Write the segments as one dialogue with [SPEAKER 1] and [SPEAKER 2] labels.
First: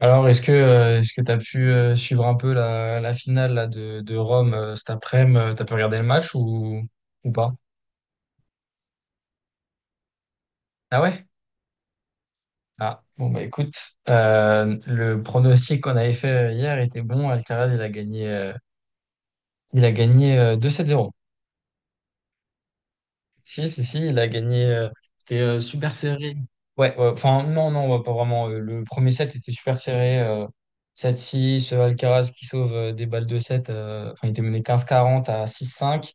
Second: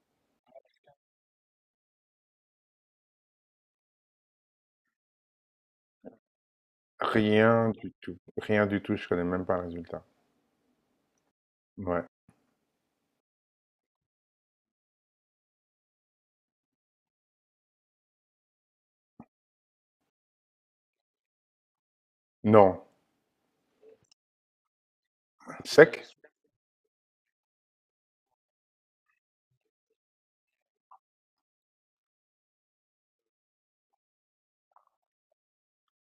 [SPEAKER 1] Alors, est-ce que tu as pu suivre un peu la finale là, de Rome, cet après-midi? T'as pu regarder le match ou pas?
[SPEAKER 2] Rien du tout. Rien du tout, je connais même pas le résultat.
[SPEAKER 1] Ah ouais?
[SPEAKER 2] Ouais.
[SPEAKER 1] Ah, bon, bah écoute, le pronostic qu'on avait fait, hier était bon. Alcaraz, il a gagné 2-7-0.
[SPEAKER 2] Non.
[SPEAKER 1] Si, si, si, il a gagné. C'était super
[SPEAKER 2] Sec?
[SPEAKER 1] serré. Ouais, ouais, enfin, non, non, ouais, pas vraiment. Le premier set était super serré. 7-6, Alcaraz qui sauve des balles de 7. Enfin, il était mené quinze quarante à six cinq.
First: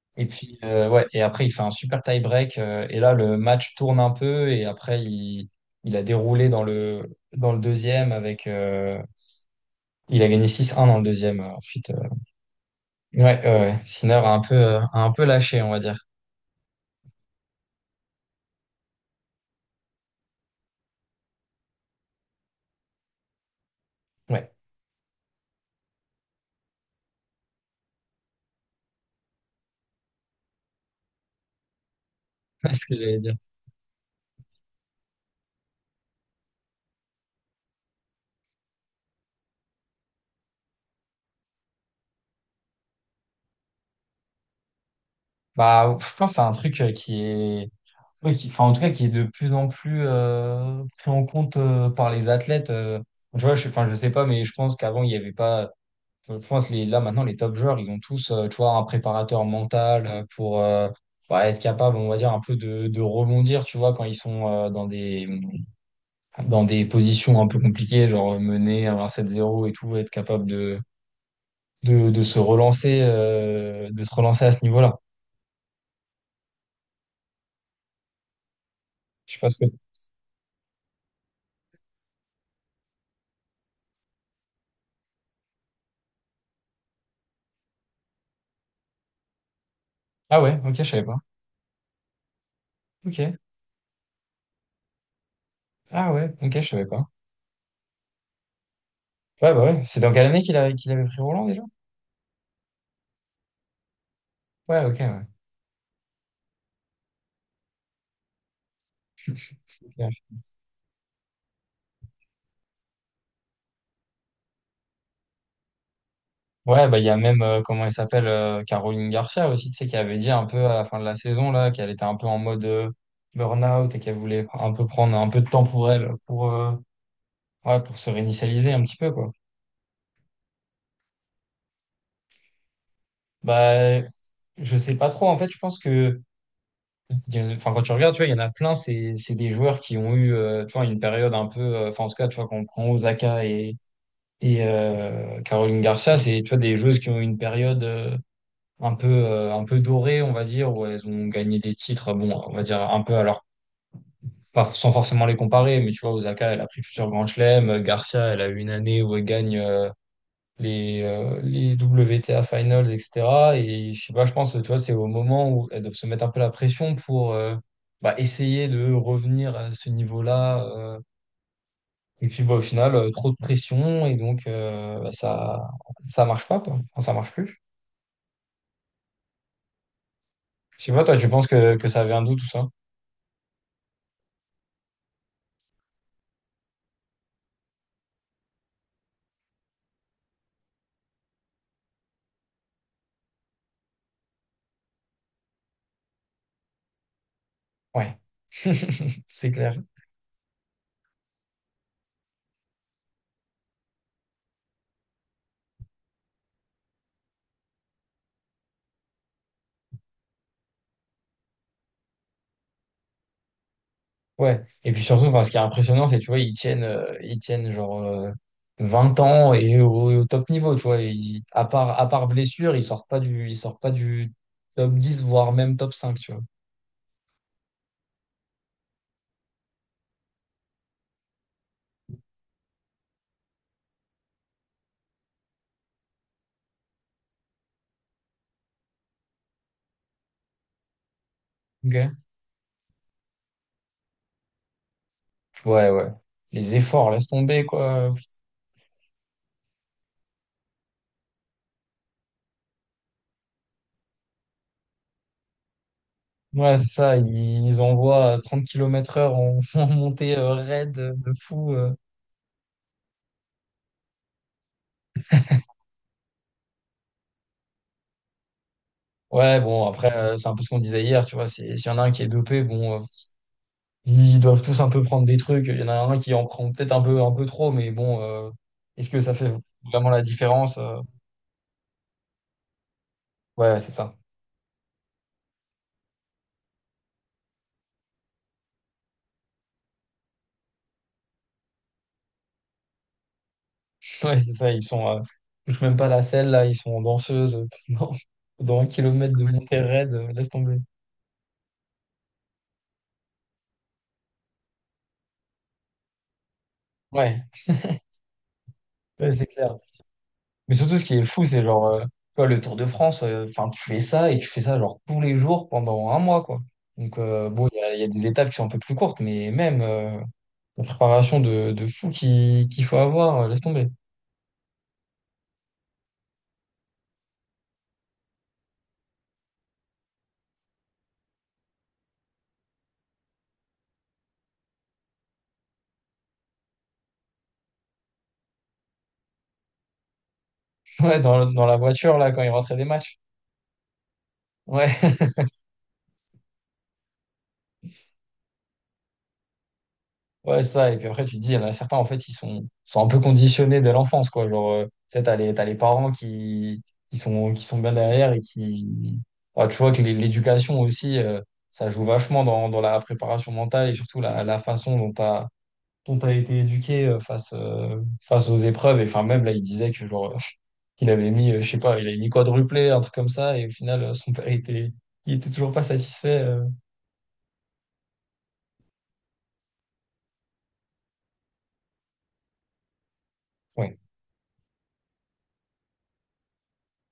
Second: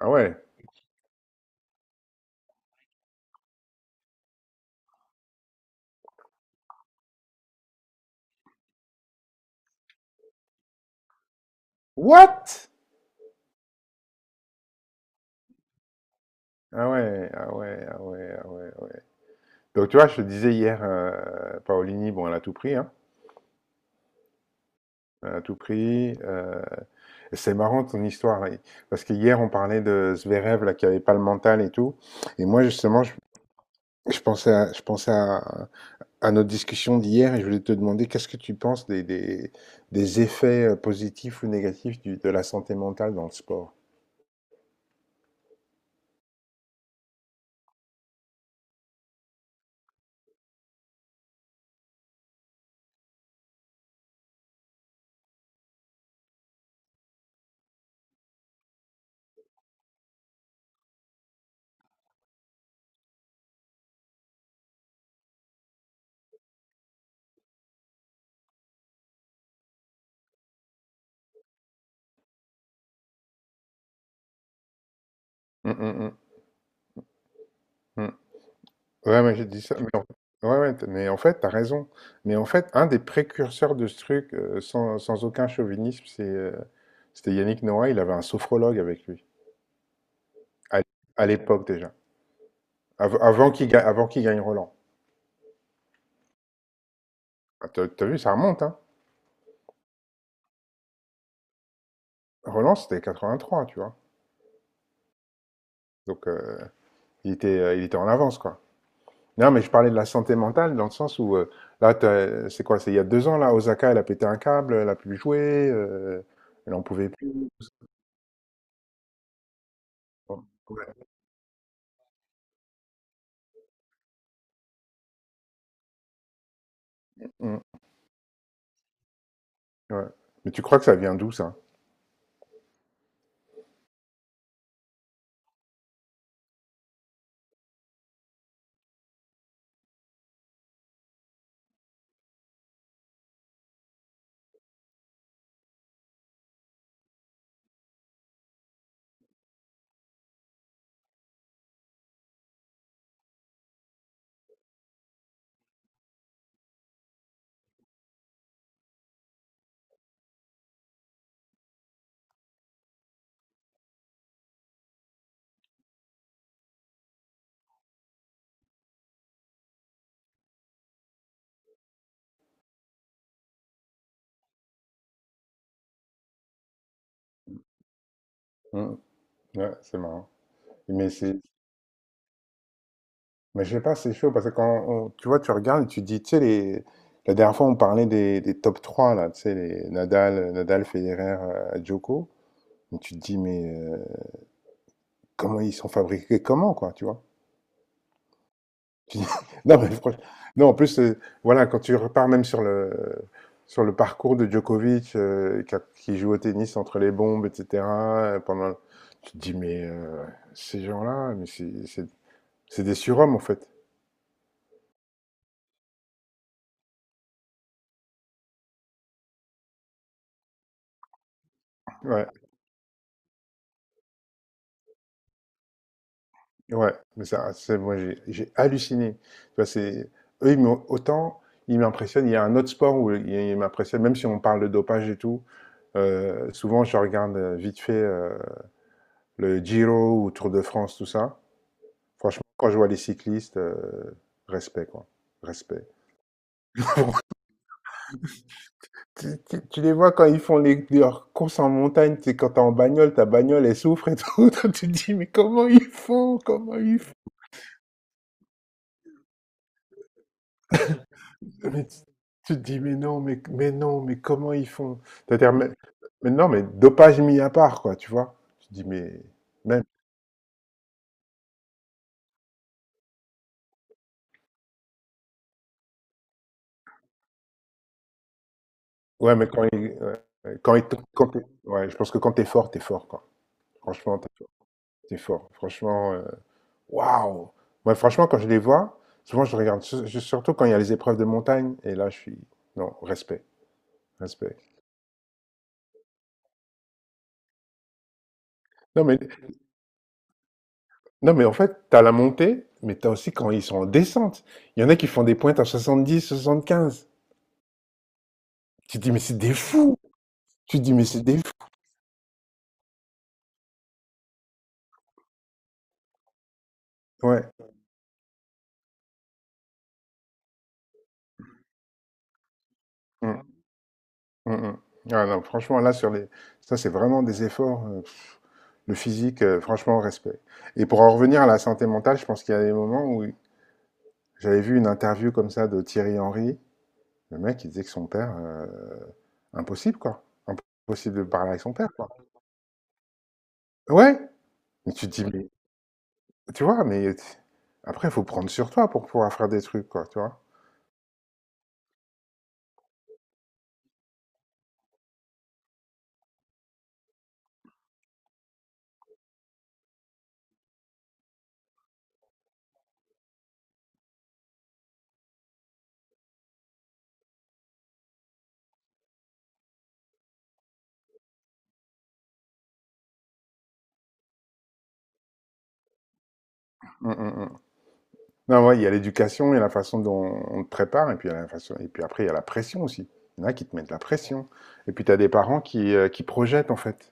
[SPEAKER 2] Ah
[SPEAKER 1] Et
[SPEAKER 2] ouais.
[SPEAKER 1] puis, ouais, et après, il fait un super tie-break. Et là, le match tourne un peu. Et après, il a déroulé dans le deuxième avec. Il a gagné 6-1 dans le deuxième. Ensuite,
[SPEAKER 2] What?
[SPEAKER 1] ouais, ouais, ouais. Sinner a un peu lâché, on va dire.
[SPEAKER 2] Ah ouais, ah ouais, ah ouais, ah ouais, ah ouais. Donc tu vois, je te disais hier, Paolini, bon, elle a tout pris, hein.
[SPEAKER 1] Ouais,
[SPEAKER 2] Elle a tout pris. C'est marrant ton histoire, là. Parce que hier, on parlait de Zverev, là, qui avait pas le mental et tout. Et moi,
[SPEAKER 1] c'est ce que
[SPEAKER 2] justement, je,
[SPEAKER 1] j'allais dire.
[SPEAKER 2] je pensais à, je pensais à, à notre discussion d'hier et je voulais te demander qu'est-ce que tu penses des effets, positifs ou négatifs de la santé mentale dans le sport?
[SPEAKER 1] Bah, je pense que c'est un truc qui est. Oui, qui, enfin, en tout cas, qui est de plus en plus pris en compte par les athlètes. Tu vois, je, enfin, je sais pas, mais je pense qu'avant, il n'y avait pas. Je pense que les, là, maintenant, les top joueurs, ils ont tous, tu vois, un préparateur mental pour, bah, être capable, on va dire, un peu de rebondir, tu vois, quand ils sont dans des positions un peu compliquées, genre mener à un 7 zéro et tout, être capable de se relancer à ce niveau-là.
[SPEAKER 2] Mmh, mmh, mmh, mmh. Ouais,
[SPEAKER 1] Je
[SPEAKER 2] ouais,
[SPEAKER 1] sais
[SPEAKER 2] j'ai
[SPEAKER 1] pas ce
[SPEAKER 2] dit
[SPEAKER 1] que...
[SPEAKER 2] ça, mais en ouais, ouais, t mais en fait, t'as raison. Mais en fait, un des précurseurs de ce truc, sans aucun chauvinisme, c'était Yannick Noah, il avait un sophrologue avec lui,
[SPEAKER 1] Ah ouais, ok,
[SPEAKER 2] à
[SPEAKER 1] je savais pas.
[SPEAKER 2] à l'époque déjà, av
[SPEAKER 1] Ok.
[SPEAKER 2] avant qu'il ga avant qu'il gagne Roland.
[SPEAKER 1] Ah ouais, ok, je savais pas.
[SPEAKER 2] Ah, tu as vu, ça remonte, hein?
[SPEAKER 1] Ouais, bah ouais. C'est dans quelle année qu'il avait pris Roland déjà?
[SPEAKER 2] Roland, c'était 83, tu vois?
[SPEAKER 1] Ouais, ok, ouais.
[SPEAKER 2] Donc il était en avance, quoi. Non, mais je parlais de la
[SPEAKER 1] Ok.
[SPEAKER 2] santé mentale dans le sens où, là, tu c'est quoi? C'est il y a 2 ans, là, Osaka, elle a pété un câble, elle a plus joué, elle en
[SPEAKER 1] Ouais, bah, il
[SPEAKER 2] pouvait
[SPEAKER 1] y a
[SPEAKER 2] plus.
[SPEAKER 1] même, comment elle s'appelle, Caroline Garcia aussi, tu sais, qui avait dit un peu à la
[SPEAKER 2] Ouais.
[SPEAKER 1] fin de la saison, là, qu'elle était un peu en mode burn-out et qu'elle voulait un peu prendre un peu de temps pour elle,
[SPEAKER 2] Mmh.
[SPEAKER 1] ouais, pour se réinitialiser un petit peu, quoi.
[SPEAKER 2] Ouais. Mais tu crois que ça vient d'où ça?
[SPEAKER 1] Bah, je sais pas trop, en fait, je pense que il y en a- enfin, quand tu regardes, tu vois, il y en a plein, c'est des joueurs qui ont eu, tu vois, une période un peu, enfin, en tout cas, tu vois, quand on prend Osaka et Caroline Garcia, c'est, tu vois, des joueuses qui ont eu une période. Un peu dorées, on va dire, où elles ont gagné des titres, bon, on va dire un peu, alors, pas, sans forcément les comparer, mais tu vois, Osaka, elle a pris plusieurs grands chelems, Garcia, elle a eu une année où elle gagne les WTA Finals, etc. Et je sais pas, je pense, tu vois, c'est au moment où elles doivent se mettre un peu la pression pour bah, essayer de revenir à ce niveau-là. Et puis, bah, au final, trop de pression, et donc, bah, ça marche pas, quoi. Enfin, ça marche plus.
[SPEAKER 2] Mmh. Ouais, c'est marrant.
[SPEAKER 1] Je sais pas,
[SPEAKER 2] Mais
[SPEAKER 1] toi, tu
[SPEAKER 2] c'est
[SPEAKER 1] penses que ça avait un doute, tout ça?
[SPEAKER 2] mais je sais pas, c'est chaud parce que quand on tu vois, tu regardes et tu dis, tu sais les la dernière fois on parlait des top 3 là, tu sais les Nadal, Federer, Djoko. Et tu te dis mais comment ils sont fabriqués comment quoi, tu vois?
[SPEAKER 1] Ouais,
[SPEAKER 2] Puis-
[SPEAKER 1] c'est clair.
[SPEAKER 2] non, mais non, en plus, voilà, quand tu repars même sur le parcours de Djokovic, qui joue au tennis entre les bombes, etc., pendant, tu te dis, mais ces gens-là, mais c'est des surhommes, en fait.
[SPEAKER 1] Ouais. Et puis surtout, enfin, ce qui est impressionnant, c'est, tu vois, ils tiennent genre 20 ans et au top niveau, tu vois. Ils- à part, à
[SPEAKER 2] Ouais,
[SPEAKER 1] part blessure, ils sortent pas du top 10, voire même top 5, tu vois.
[SPEAKER 2] ouais, mais ça, c'est, moi, j'ai halluciné. Tu vois, c'est, eux, autant, ils m'impressionnent. Il y a un autre sport où ils m'impressionnent, même si on parle de dopage et tout. Souvent, je regarde vite fait le Giro ou Tour de France, tout ça.
[SPEAKER 1] Ok.
[SPEAKER 2] Franchement, quand je vois les cyclistes, respect, quoi. Respect.
[SPEAKER 1] Ouais, ouais. Les efforts, laisse tomber, quoi.
[SPEAKER 2] Tu les vois quand ils font leurs courses en montagne, tu sais, quand t'es en bagnole, ta bagnole, elle souffre et tout. Toi, tu te dis, mais comment ils font? Comment
[SPEAKER 1] Ouais, c'est
[SPEAKER 2] ils font?
[SPEAKER 1] ça, ils envoient à 30 km/h en, en montée raide, de fou.
[SPEAKER 2] Mais tu te dis, mais non, mais non, mais comment ils font? C'est-à-dire, mais non, mais dopage mis à part, quoi, tu vois? Tu te dis, mais
[SPEAKER 1] Ouais,
[SPEAKER 2] même.
[SPEAKER 1] bon, après, c'est un peu ce qu'on disait hier, tu vois. S'il y en a un qui est dopé, bon. Ils doivent tous un peu prendre des trucs. Il y en a un qui en prend peut-être un peu trop, mais bon, est-ce que ça
[SPEAKER 2] Ouais, mais
[SPEAKER 1] fait
[SPEAKER 2] quand ils.
[SPEAKER 1] vraiment
[SPEAKER 2] Ouais,
[SPEAKER 1] la
[SPEAKER 2] ouais, quand
[SPEAKER 1] différence?
[SPEAKER 2] ils te- quand t'es- ouais, je pense que quand t'es fort, quoi.
[SPEAKER 1] Ouais, c'est ça.
[SPEAKER 2] Franchement, t'es fort. T'es fort. Franchement. Waouh! Ouais, franchement, quand je les vois, souvent je regarde, surtout quand il y a les épreuves de montagne, et là je suis. Non, respect,
[SPEAKER 1] Ouais, c'est
[SPEAKER 2] respect.
[SPEAKER 1] ça. Ils touchent même pas la selle, là. Ils sont en danseuse pendant un
[SPEAKER 2] Non, mais,
[SPEAKER 1] kilomètre de montée raide. Laisse tomber.
[SPEAKER 2] non, mais en fait, tu as la montée, mais tu as aussi quand ils sont en descente. Il y en a qui font des pointes à 70, 75.
[SPEAKER 1] Ouais,
[SPEAKER 2] Tu te dis, mais
[SPEAKER 1] ouais,
[SPEAKER 2] c'est
[SPEAKER 1] c'est
[SPEAKER 2] des
[SPEAKER 1] clair.
[SPEAKER 2] fous!
[SPEAKER 1] Mais
[SPEAKER 2] Tu te dis,
[SPEAKER 1] surtout, ce
[SPEAKER 2] mais
[SPEAKER 1] qui
[SPEAKER 2] c'est
[SPEAKER 1] est
[SPEAKER 2] des fous!
[SPEAKER 1] fou, c'est genre, tu vois, le Tour de France, enfin, tu fais ça et tu fais ça genre tous les jours pendant un mois, quoi. Donc,
[SPEAKER 2] Ouais.
[SPEAKER 1] bon, il y a des étapes qui sont un peu plus courtes, mais même la préparation de fou qu'il faut avoir,
[SPEAKER 2] Mm,
[SPEAKER 1] laisse tomber.
[SPEAKER 2] mm, mm. Ah non, franchement, là, sur les. Ça, c'est vraiment des efforts. Pff, le physique, franchement, respect. Et pour en revenir à la santé mentale, je pense qu'il y a des moments où j'avais vu une interview comme ça de Thierry Henry. Le mec, il disait que son père, impossible, quoi. Impossible
[SPEAKER 1] Ouais,
[SPEAKER 2] de parler avec
[SPEAKER 1] dans
[SPEAKER 2] son
[SPEAKER 1] la
[SPEAKER 2] père, quoi.
[SPEAKER 1] voiture, là, quand ils rentraient des matchs.
[SPEAKER 2] Ouais, mais tu
[SPEAKER 1] Ouais,
[SPEAKER 2] te dis: «Mais» tu vois? Mais t après, il faut prendre sur toi pour pouvoir faire des trucs, quoi, tu vois?
[SPEAKER 1] ouais, ça. Et puis après, tu te dis, il y en a certains, en fait, ils sont un peu conditionnés dès l'enfance, quoi. Genre, tu sais, t'as les parents qui sont bien derrière et qui. Ouais, tu vois que l'éducation aussi, ça joue vachement dans la préparation mentale, et surtout la façon dont t'as été éduqué face aux épreuves. Et enfin, même là, il disait que, genre, il avait mis, je sais pas, il avait mis quadruplé, un truc comme ça. Et au final, son père, il était toujours pas satisfait.
[SPEAKER 2] Mmh mh mh. Non, ouais, il y a l'éducation, il y a la façon dont on te prépare et puis il y a la façon et puis après, il y a la pression aussi. Il y en a qui te mettent
[SPEAKER 1] Ouais.
[SPEAKER 2] la pression et puis tu as des parents qui projettent, en fait.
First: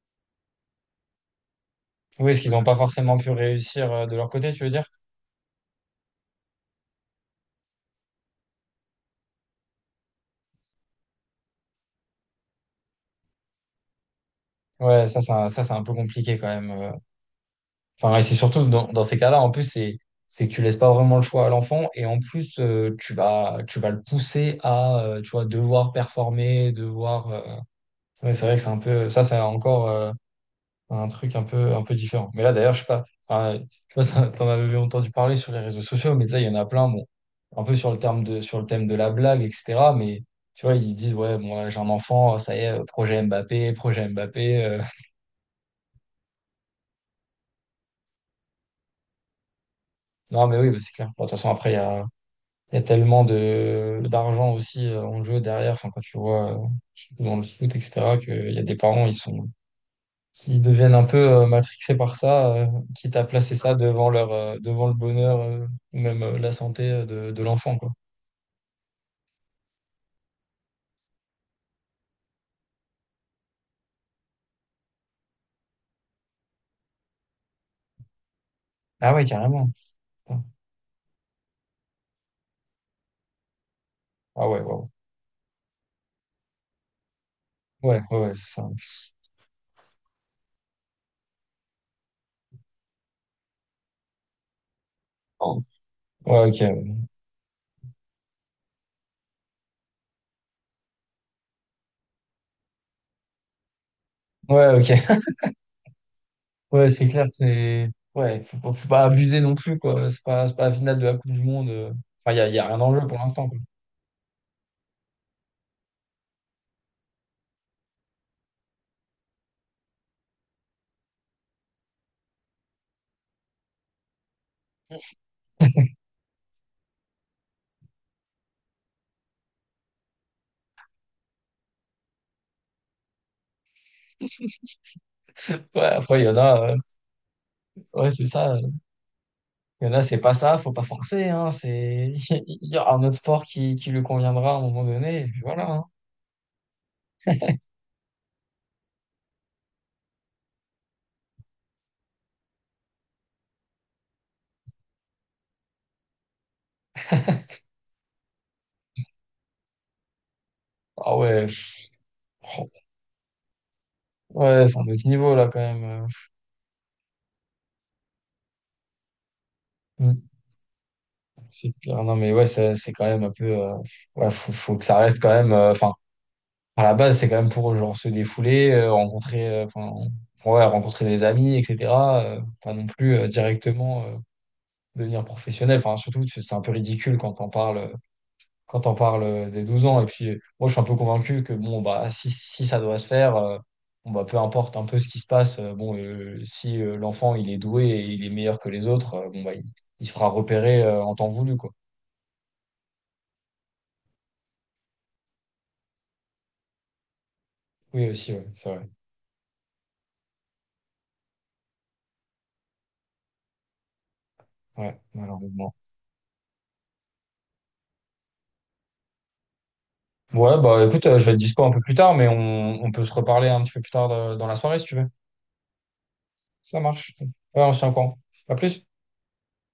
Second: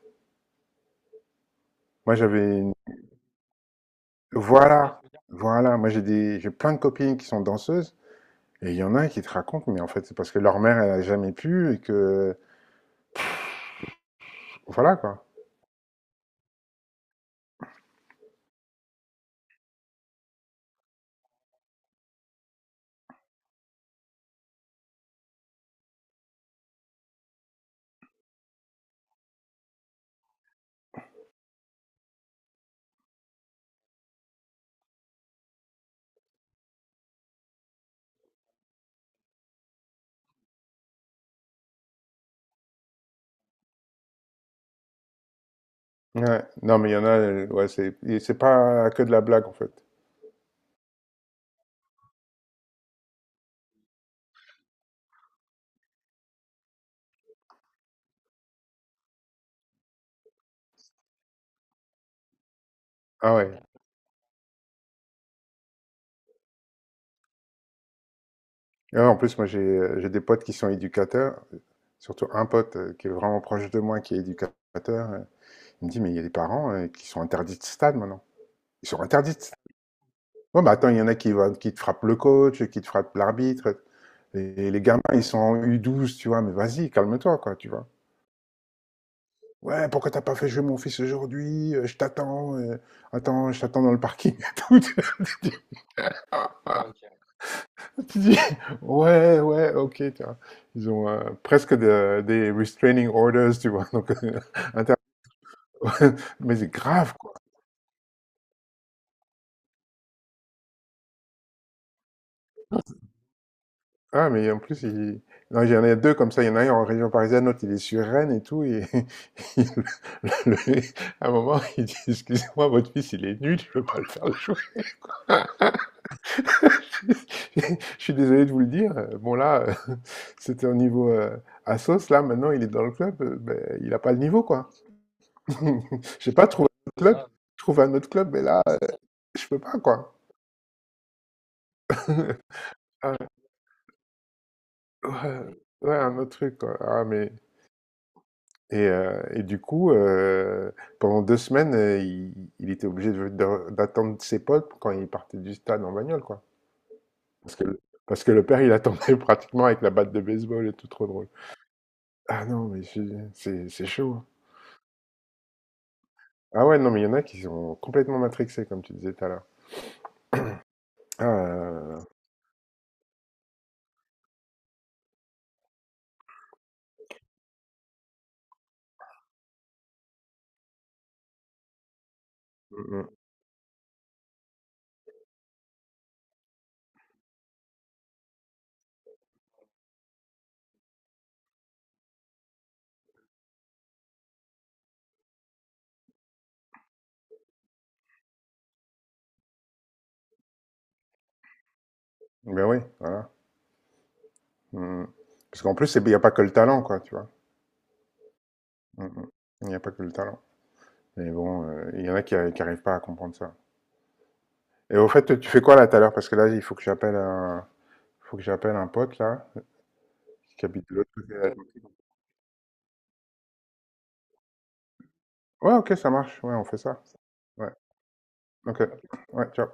[SPEAKER 2] Moi,
[SPEAKER 1] Oui, ce qu'ils
[SPEAKER 2] j'avais
[SPEAKER 1] n'ont
[SPEAKER 2] une
[SPEAKER 1] pas forcément pu réussir de leur côté, tu veux dire?
[SPEAKER 2] voilà, voilà, moi, j'ai plein de copines qui sont danseuses et il y en a qui te racontent, mais en fait, c'est parce que leur mère, elle a jamais pu et que voilà,
[SPEAKER 1] Ouais, ça,
[SPEAKER 2] quoi.
[SPEAKER 1] c'est un peu compliqué quand même. Enfin, et c'est surtout dans ces cas-là, en plus, c'est que tu laisses pas vraiment le choix à l'enfant, et en plus, tu vas le pousser à, tu vois, devoir performer, devoir. Ouais, c'est vrai que c'est un peu, ça, c'est encore un truc un peu différent. Mais là, d'ailleurs, je sais pas, enfin, je sais pas si t'en avais entendu parler sur les réseaux sociaux, mais ça, il y en a plein, bon, un peu sur le terme de, sur le thème de la blague, etc. Mais tu vois, ils disent, ouais, bon, là, j'ai un enfant, ça y est, projet Mbappé, projet Mbappé.
[SPEAKER 2] Ouais. Non, mais il y en a, ouais, c'est pas que de la blague en fait.
[SPEAKER 1] Non, mais oui, bah, c'est clair. Bon, de toute façon, après, il y a tellement d'argent aussi en jeu derrière, enfin, quand tu vois dans le foot, etc., qu'il y a des parents, ils sont. S'ils deviennent un peu matrixés par ça, quitte à
[SPEAKER 2] Ah
[SPEAKER 1] placer
[SPEAKER 2] ouais.
[SPEAKER 1] ça devant devant le bonheur ou même la santé de l'enfant, quoi.
[SPEAKER 2] Et ouais, en plus, moi j'ai des potes qui sont éducateurs, surtout un pote qui est vraiment proche de moi qui est éducateur. euh, Il me dit, mais il y a des parents qui sont interdits de stade maintenant. Ils sont
[SPEAKER 1] Ah ouais,
[SPEAKER 2] interdits de stade.
[SPEAKER 1] carrément. Putain.
[SPEAKER 2] Ouais, mais attends, il y en a qui te frappent le coach, qui te frappent l'arbitre.
[SPEAKER 1] Ah ouais,
[SPEAKER 2] Et les
[SPEAKER 1] waouh.
[SPEAKER 2] gamins, ils sont en U12, tu vois, mais vas-y, calme-toi, quoi, tu vois.
[SPEAKER 1] Ouais, ouais, ouais, c'est ça.
[SPEAKER 2] Ouais, pourquoi t'as pas fait jouer mon fils aujourd'hui? Je t'attends dans le parking et
[SPEAKER 1] Oh. Ouais, ok. Ouais,
[SPEAKER 2] tout. Tu dis, ouais, ouais, ok, tu vois. Ils ont presque des restraining orders, tu vois. Donc,
[SPEAKER 1] ouais, ok.
[SPEAKER 2] inter- mais c'est
[SPEAKER 1] Ouais, c'est
[SPEAKER 2] grave,
[SPEAKER 1] clair,
[SPEAKER 2] quoi.
[SPEAKER 1] c'est. Ouais, faut pas abuser non plus, quoi. C'est pas la finale de la Coupe du Monde. Enfin, y a rien en jeu pour l'instant, quoi.
[SPEAKER 2] Ah, mais en plus, non, il y en a deux comme ça. Il y en a un en région parisienne, l'autre, il est sur Rennes et tout. Et il- le- le- à un moment, il dit, excusez-moi, votre fils, il est nul, je ne veux pas le faire jouer. Je suis désolé de vous le dire. Bon, là, c'était au niveau Assos. Là, maintenant, il est dans le club. Ben, il n'a pas le niveau, quoi.
[SPEAKER 1] Ouais, après, il y
[SPEAKER 2] J'ai
[SPEAKER 1] en
[SPEAKER 2] pas trouvé
[SPEAKER 1] a.
[SPEAKER 2] un autre club. Ah, Je trouve un
[SPEAKER 1] Ouais,
[SPEAKER 2] autre
[SPEAKER 1] c'est
[SPEAKER 2] club, mais
[SPEAKER 1] ça.
[SPEAKER 2] là, je peux pas,
[SPEAKER 1] Il y en a,
[SPEAKER 2] quoi.
[SPEAKER 1] c'est pas ça, faut pas forcer, hein. C'est... Il y aura un
[SPEAKER 2] Ah,
[SPEAKER 1] autre sport qui lui conviendra à un moment donné, et puis
[SPEAKER 2] ouais,
[SPEAKER 1] voilà, hein.
[SPEAKER 2] ouais, un autre truc, quoi. Ah, mais... Et du coup, pendant 2 semaines, il était obligé d'attendre ses potes quand il partait du stade en bagnole, quoi. Parce que le père, il attendait pratiquement avec la batte de baseball et tout, trop
[SPEAKER 1] Ah
[SPEAKER 2] drôle.
[SPEAKER 1] ouais.
[SPEAKER 2] Ah non, mais c'est chaud, hein.
[SPEAKER 1] Ouais, c'est un autre niveau là quand même.
[SPEAKER 2] Ah ouais, non, mais il y en a qui sont complètement matrixés, comme tu disais tout à l'heure.
[SPEAKER 1] Mm.
[SPEAKER 2] Ah,
[SPEAKER 1] C'est clair. Non mais ouais, c'est quand même un peu. Ouais, faut que ça reste quand même. Enfin, à la base, c'est quand même pour genre se défouler, rencontrer, enfin, ouais, rencontrer des amis, etc. Pas non
[SPEAKER 2] mm, mm.
[SPEAKER 1] plus directement devenir professionnel. Enfin, surtout, c'est un peu ridicule quand on parle des 12 ans. Et puis, moi, je suis un peu convaincu que, bon, bah, si ça doit se faire, bon, bah, peu importe un peu ce qui se passe, bon, si l'enfant, il est doué et il est meilleur que les autres, bon, bah, il se fera repérer en temps voulu, quoi.
[SPEAKER 2] Ben oui, voilà. Mmh. Parce qu'en plus, il n'y a pas que le talent, quoi, tu vois.
[SPEAKER 1] Oui, aussi, ouais, c'est vrai.
[SPEAKER 2] Mmh, mmh. Il n'y a pas que le talent. Mais bon, il y en a qui n'arrivent pas à comprendre ça. Et
[SPEAKER 1] Ouais,
[SPEAKER 2] au fait, tu fais
[SPEAKER 1] malheureusement.
[SPEAKER 2] quoi là tout à l'heure? Parce que là, il faut que j'appelle un... faut que j'appelle un pote là,
[SPEAKER 1] Ouais,
[SPEAKER 2] qui
[SPEAKER 1] bah,
[SPEAKER 2] habite de
[SPEAKER 1] écoute,
[SPEAKER 2] l'autre
[SPEAKER 1] je vais
[SPEAKER 2] côté de
[SPEAKER 1] être dispo un peu
[SPEAKER 2] l'Atlantique.
[SPEAKER 1] plus tard, mais on peut se reparler un petit peu plus tard dans la soirée, si tu veux.
[SPEAKER 2] Ouais, ok, ça marche. Ouais, on fait
[SPEAKER 1] Ça
[SPEAKER 2] ça.
[SPEAKER 1] marche. Ouais,
[SPEAKER 2] Ouais,
[SPEAKER 1] on se tient au courant. À
[SPEAKER 2] ok.
[SPEAKER 1] plus.
[SPEAKER 2] Ouais, ciao.